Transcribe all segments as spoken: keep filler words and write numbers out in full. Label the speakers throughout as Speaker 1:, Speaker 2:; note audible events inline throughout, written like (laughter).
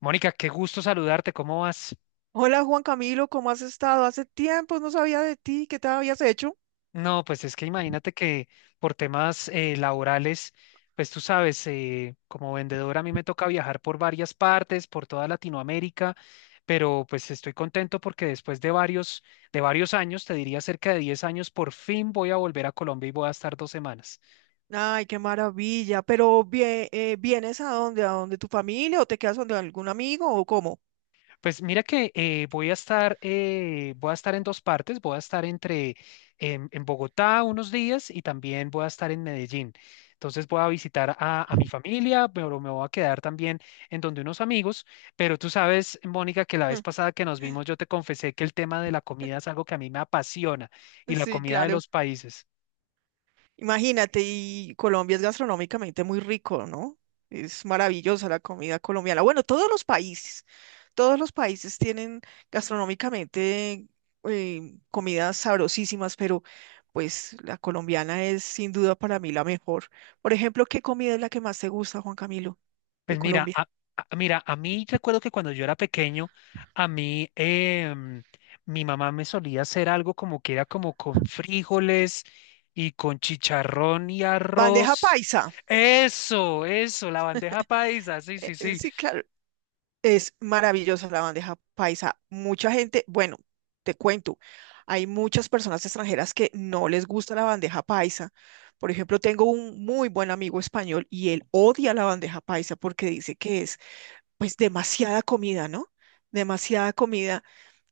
Speaker 1: Mónica, qué gusto saludarte, ¿cómo vas?
Speaker 2: Hola Juan Camilo, ¿cómo has estado? Hace tiempo no sabía de ti, ¿qué te habías hecho?
Speaker 1: No, pues es que imagínate que por temas eh, laborales, pues tú sabes, eh, como vendedora a mí me toca viajar por varias partes, por toda Latinoamérica, pero pues estoy contento porque después de varios, de varios años, te diría cerca de diez años, por fin voy a volver a Colombia y voy a estar dos semanas.
Speaker 2: Ay, qué maravilla. Pero vie- eh, ¿vienes a dónde? ¿A dónde tu familia o te quedas donde algún amigo o cómo?
Speaker 1: Pues mira que eh, voy a estar, eh, voy a estar en dos partes. Voy a estar entre en, en Bogotá unos días y también voy a estar en Medellín. Entonces voy a visitar a, a mi familia, pero me voy a quedar también en donde unos amigos. Pero tú sabes, Mónica, que la vez
Speaker 2: (laughs)
Speaker 1: pasada que nos vimos yo te confesé que el tema de la comida es algo que a mí me apasiona y la
Speaker 2: Sí,
Speaker 1: comida de
Speaker 2: claro.
Speaker 1: los países.
Speaker 2: Imagínate, y Colombia es gastronómicamente muy rico, ¿no? Es maravillosa la comida colombiana. Bueno, todos los países, todos los países tienen gastronómicamente eh, comidas sabrosísimas, pero pues la colombiana es sin duda para mí la mejor. Por ejemplo, ¿qué comida es la que más te gusta, Juan Camilo,
Speaker 1: Pues
Speaker 2: de
Speaker 1: mira, a,
Speaker 2: Colombia?
Speaker 1: a- mira, a mí recuerdo que cuando yo era pequeño, a mí em, mi mamá me solía hacer algo como que era como con frijoles y con chicharrón y
Speaker 2: Bandeja
Speaker 1: arroz.
Speaker 2: paisa.
Speaker 1: Eso, eso, la bandeja paisa, sí,
Speaker 2: Eh,
Speaker 1: sí,
Speaker 2: eh,
Speaker 1: sí.
Speaker 2: Sí, claro, es maravillosa la bandeja paisa. Mucha gente, bueno, te cuento, hay muchas personas extranjeras que no les gusta la bandeja paisa. Por ejemplo, tengo un muy buen amigo español y él odia la bandeja paisa porque dice que es pues demasiada comida, ¿no? Demasiada comida.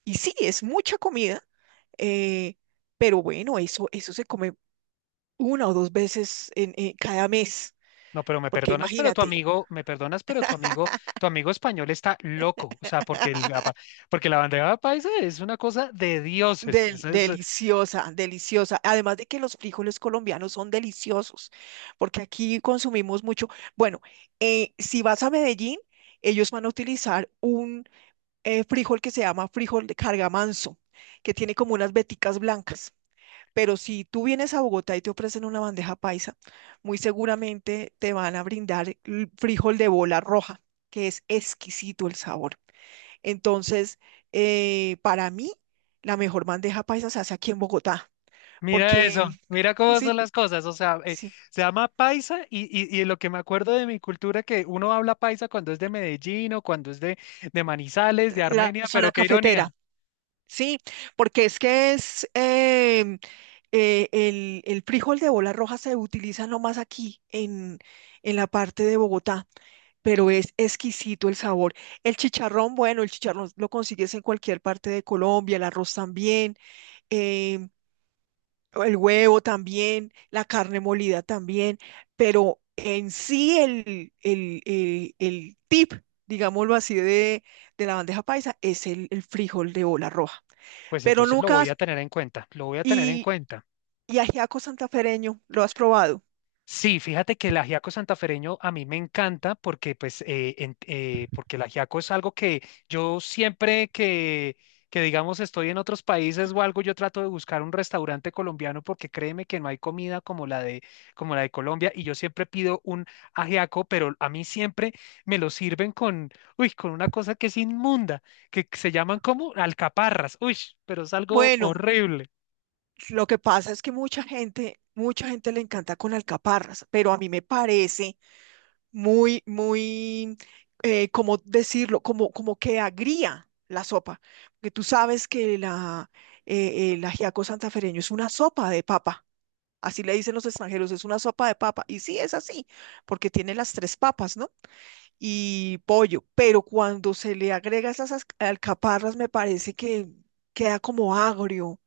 Speaker 2: Y sí, es mucha comida, eh, pero bueno, eso, eso se come una o dos veces en, en cada mes,
Speaker 1: No, pero me
Speaker 2: porque
Speaker 1: perdonas, pero tu
Speaker 2: imagínate.
Speaker 1: amigo, me perdonas, pero tu amigo, tu amigo español está loco, o sea, porque el, apa- porque la bandeja paisa es una cosa de dioses.
Speaker 2: Del- deliciosa, deliciosa. Además de que los frijoles colombianos son deliciosos, porque aquí consumimos mucho. Bueno, eh, si vas a Medellín, ellos van a utilizar un eh, frijol que se llama frijol de cargamanso, que tiene como unas veticas blancas. Pero si tú vienes a Bogotá y te ofrecen una bandeja paisa, muy seguramente te van a brindar el frijol de bola roja, que es exquisito el sabor. Entonces, eh, para mí, la mejor bandeja paisa se hace aquí en Bogotá,
Speaker 1: Mira
Speaker 2: porque
Speaker 1: eso,
Speaker 2: el-
Speaker 1: mira cómo son
Speaker 2: sí,
Speaker 1: las cosas, o sea, eh,
Speaker 2: sí,
Speaker 1: se llama paisa y, y, y lo que me acuerdo de mi cultura que uno habla paisa cuando es de Medellín o cuando es de, de Manizales, de
Speaker 2: la
Speaker 1: Armenia, pero
Speaker 2: zona
Speaker 1: qué
Speaker 2: cafetera,
Speaker 1: ironía.
Speaker 2: sí, porque es que es em, eh, el, el frijol de bola roja se utiliza nomás aquí en, en la parte de Bogotá, pero es exquisito el sabor. El chicharrón, bueno, el chicharrón lo consigues en cualquier parte de Colombia, el arroz también. em, El huevo también, la carne molida también, pero en sí el, el, el- el tip, digámoslo así, de, de la bandeja paisa es el, el frijol de bola roja.
Speaker 1: Pues
Speaker 2: Pero
Speaker 1: entonces lo
Speaker 2: nunca
Speaker 1: voy a
Speaker 2: has-
Speaker 1: tener en cuenta, lo voy a tener en
Speaker 2: y,
Speaker 1: cuenta.
Speaker 2: y ajiaco santafereño, ¿lo has probado?
Speaker 1: Sí, fíjate que el ajiaco santafereño a mí me encanta porque, pues, eh, en- eh, porque el ajiaco es algo que yo siempre que, que, digamos, estoy en otros países o algo, yo trato de buscar un restaurante colombiano porque créeme que no hay comida como la de, como la de Colombia y yo siempre pido un ajiaco, pero a mí siempre me lo sirven con, uy, con una cosa que es inmunda, que se llaman como alcaparras, uy, pero es algo
Speaker 2: Bueno,
Speaker 1: horrible.
Speaker 2: lo que pasa es que mucha gente, mucha gente le encanta con alcaparras, pero a mí me parece muy, muy, eh, ¿cómo decirlo? Como, como que agría la sopa, porque tú sabes que la, eh, el ajiaco santafereño es una sopa de papa, así le dicen los extranjeros, es una sopa de papa, y sí, es así, porque tiene las tres papas, ¿no? Y pollo, pero cuando se le agrega esas as- alcaparras, me parece que queda como agrio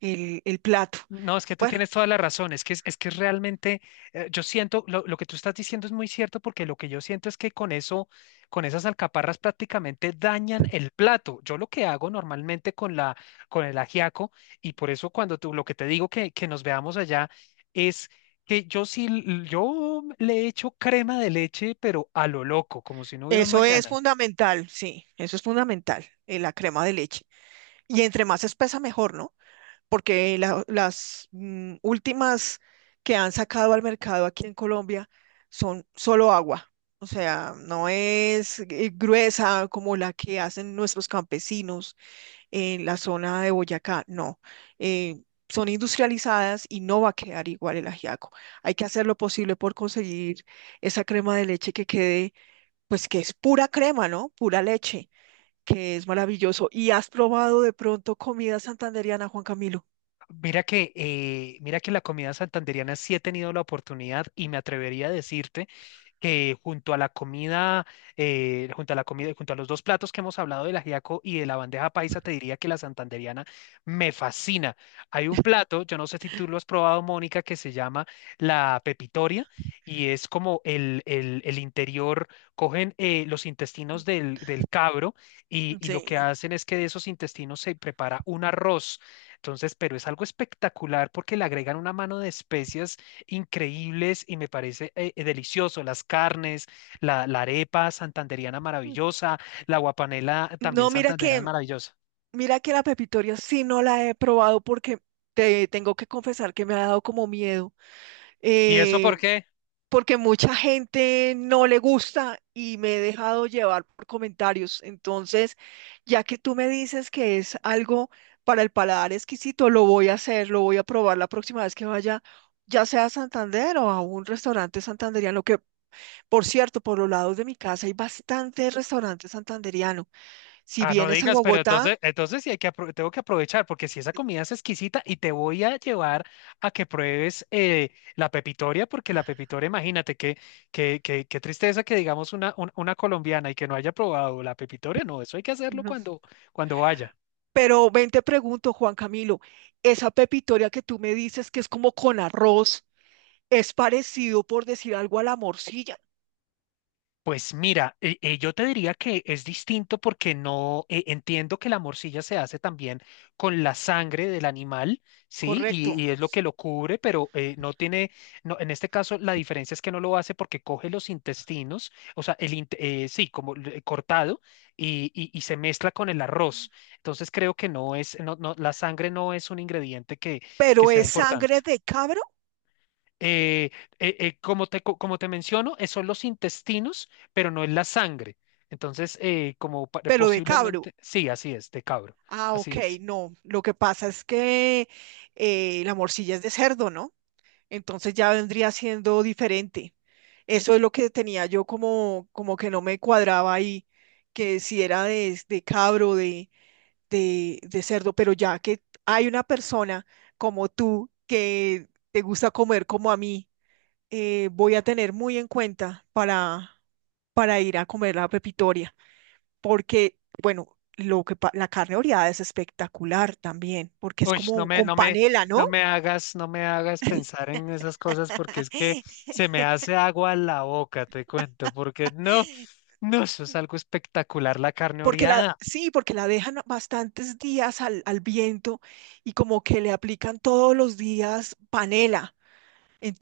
Speaker 2: el, el plato.
Speaker 1: No, es que tú
Speaker 2: Bueno,
Speaker 1: tienes toda la razón, es que es, es que realmente eh, yo siento lo, lo que tú estás diciendo es muy cierto porque lo que yo siento es que con eso, con esas alcaparras prácticamente dañan el plato. Yo lo que hago normalmente con la con el ajiaco y por eso cuando tú lo que te digo que, que nos veamos allá es que yo sí l- yo le echo crema de leche pero a lo loco, como si no hubiera un
Speaker 2: eso es
Speaker 1: mañana.
Speaker 2: fundamental, sí, eso es fundamental, eh, la crema de leche. Y entre más espesa, mejor, ¿no? Porque la- las mm, últimas que han sacado al mercado aquí en Colombia son solo agua. O sea, no es eh, gruesa como la que hacen nuestros campesinos en la zona de Boyacá, no. Eh, Son industrializadas y no va a quedar igual el ajiaco. Hay que hacer lo posible por conseguir esa crema de leche que quede, pues que es pura crema, ¿no? Pura leche que es maravilloso. ¿Y has probado de pronto comida santandereana, Juan Camilo?
Speaker 1: Mira que, eh, mira que la comida santandereana sí he tenido la oportunidad y me atrevería a decirte que junto a la comida, eh, junto a la comida, junto a los dos platos que hemos hablado del ajiaco y de la bandeja paisa, te diría que la santandereana me fascina. Hay un plato, yo no sé si tú lo has probado, Mónica, que se llama la pepitoria y es como el, el, el interior, cogen eh, los intestinos del, del cabro y, y lo que
Speaker 2: Sí.
Speaker 1: hacen es que de esos intestinos se prepara un arroz. Entonces, pero es algo espectacular porque le agregan una mano de especias increíbles y me parece eh, eh, delicioso. Las carnes, la, la arepa santandereana maravillosa, la guapanela también
Speaker 2: No, mira
Speaker 1: santanderana
Speaker 2: que,
Speaker 1: maravillosa.
Speaker 2: mira que la pepitoria sí no la he probado porque te tengo que confesar que me ha dado como miedo,
Speaker 1: ¿Y eso por
Speaker 2: eh,
Speaker 1: qué?
Speaker 2: porque mucha gente no le gusta y me he dejado llevar por comentarios. Entonces, ya que tú me dices que es algo para el paladar exquisito, lo voy a hacer, lo voy a probar la próxima vez que vaya, ya sea a Santander o a un restaurante santandereano, que por cierto, por los lados de mi casa hay bastante restaurante santandereano. Si
Speaker 1: Ah, no
Speaker 2: vienes a
Speaker 1: digas, pero
Speaker 2: Bogotá,
Speaker 1: entonces, entonces sí hay que apro- tengo que aprovechar, porque si esa comida es exquisita y te voy a llevar a que pruebes eh, la pepitoria, porque la pepitoria, imagínate qué que, que, que tristeza que digamos una, un- una colombiana y que no haya probado la pepitoria, no, eso hay que hacerlo
Speaker 2: no.
Speaker 1: cuando, cuando vaya.
Speaker 2: Pero ven, te pregunto, Juan Camilo, esa pepitoria que tú me dices que es como con arroz, es parecido, por decir algo, a la morcilla,
Speaker 1: Pues mira, eh, eh, yo te diría que es distinto porque no eh, entiendo que la morcilla se hace también con la sangre del animal, ¿sí? Y,
Speaker 2: correcto.
Speaker 1: y es lo que lo cubre, pero eh, no tiene, no, en este caso la diferencia es que no lo hace porque coge los intestinos, o sea, el, inte- eh, sí, como l- eh, cortado y, y- y se mezcla con el arroz. Entonces creo que no es, no, no, la sangre no es un ingrediente que, que
Speaker 2: Pero
Speaker 1: sea
Speaker 2: es
Speaker 1: importante
Speaker 2: sangre de cabro,
Speaker 1: eh, eh, eh, como te, co- como te menciono, eh, son los intestinos, pero no es la sangre. Entonces, eh, como pa-
Speaker 2: pero de cabro.
Speaker 1: posiblemente, sí, así es, de cabro,
Speaker 2: Ah,
Speaker 1: así
Speaker 2: ok,
Speaker 1: es.
Speaker 2: no. Lo que pasa es que eh, la morcilla es de cerdo, ¿no? Entonces ya vendría siendo diferente. Eso es lo que tenía yo como, como que no me cuadraba ahí, que si era de, de cabro, de, de, de cerdo, pero ya que hay una persona como tú que te gusta comer como a mí, eh, voy a tener muy en cuenta para, para ir a comer la pepitoria, porque, bueno, lo que, pa- la carne oreada es espectacular también, porque es
Speaker 1: Uy, no
Speaker 2: como
Speaker 1: me,
Speaker 2: con
Speaker 1: no me,
Speaker 2: panela, ¿no?
Speaker 1: no me hagas, no me hagas pensar en esas cosas porque es que
Speaker 2: (laughs)
Speaker 1: se me hace agua la boca, te cuento, porque no, no, eso es algo espectacular, la carne
Speaker 2: Porque la,
Speaker 1: oreada.
Speaker 2: sí, porque la dejan bastantes días al, al viento y como que le aplican todos los días panela.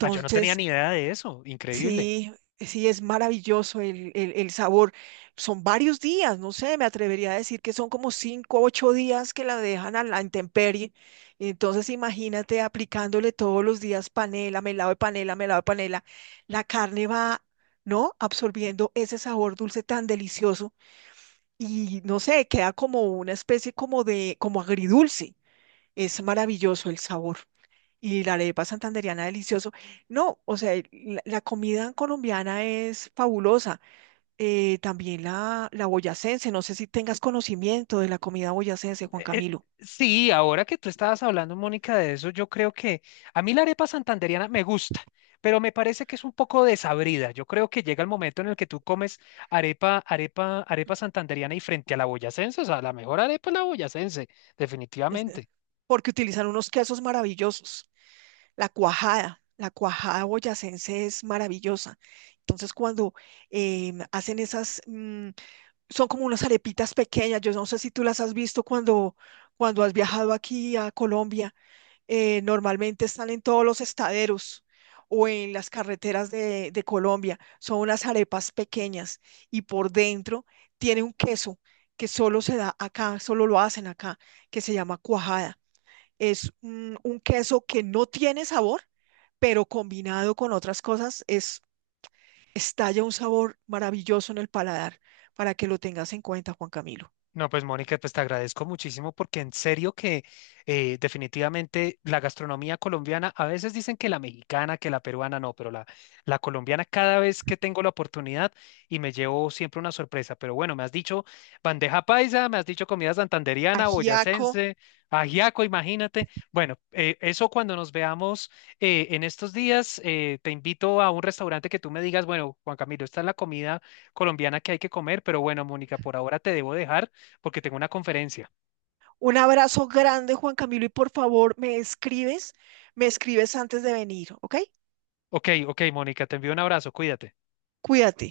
Speaker 1: Ah, yo no tenía ni idea de eso, increíble.
Speaker 2: sí, sí, es maravilloso el, el- el sabor. Son varios días, no sé, me atrevería a decir que son como cinco, o ocho días que la dejan a la intemperie. Entonces, imagínate aplicándole todos los días panela, melado de panela, melado de panela. La carne va, ¿no? Absorbiendo ese sabor dulce tan delicioso y no sé, queda como una especie como de, como agridulce. Es maravilloso el sabor. Y la arepa santandereana delicioso. No, o sea, el- la, la comida colombiana es fabulosa. Eh, también la, la boyacense, no sé si tengas conocimiento de la comida boyacense, Juan
Speaker 1: Eh,
Speaker 2: Camilo.
Speaker 1: Sí, ahora que tú estabas hablando, Mónica, de eso, yo creo que a mí la arepa santandereana me gusta, pero me parece que es un poco desabrida. Yo creo que llega el momento en el que tú comes arepa, arepa, arepa santandereana y frente a la boyacense, o sea, la mejor arepa es la boyacense,
Speaker 2: Este,
Speaker 1: definitivamente.
Speaker 2: Porque utilizan unos quesos maravillosos. La cuajada, la cuajada boyacense es maravillosa. Entonces, cuando em, hacen esas mm, son como unas arepitas pequeñas. Yo no sé si tú las has visto cuando, cuando has viajado aquí a Colombia. Eh, normalmente están en todos los estaderos o en las carreteras de, de Colombia. Son unas arepas pequeñas y por dentro tiene un queso que solo se da acá, solo lo hacen acá, que se llama cuajada. Es un, un queso que no tiene sabor, pero combinado con otras cosas es estalla un sabor maravilloso en el paladar para que lo tengas en cuenta, Juan Camilo.
Speaker 1: No, pues Mónica, pues te agradezco muchísimo porque en serio que eh, definitivamente la gastronomía colombiana, a veces dicen que la mexicana, que la peruana, no, pero la, la colombiana cada vez que tengo la oportunidad y me llevo siempre una sorpresa. Pero bueno, me has dicho bandeja paisa, me has dicho comida santandereana,
Speaker 2: Ajiaco.
Speaker 1: boyacense, ajiaco, imagínate. Bueno, eh, eso cuando nos veamos eh, en estos días, eh, te invito a un restaurante que tú me digas, bueno, Juan Camilo, esta es la comida colombiana que hay que comer, pero bueno, Mónica, por ahora te debo dejar porque tengo una conferencia.
Speaker 2: Un abrazo grande, Juan Camilo, y por favor, me escribes, me escribes antes de venir, ¿ok?
Speaker 1: Ok, ok, Mónica, te envío un abrazo, cuídate.
Speaker 2: Cuídate.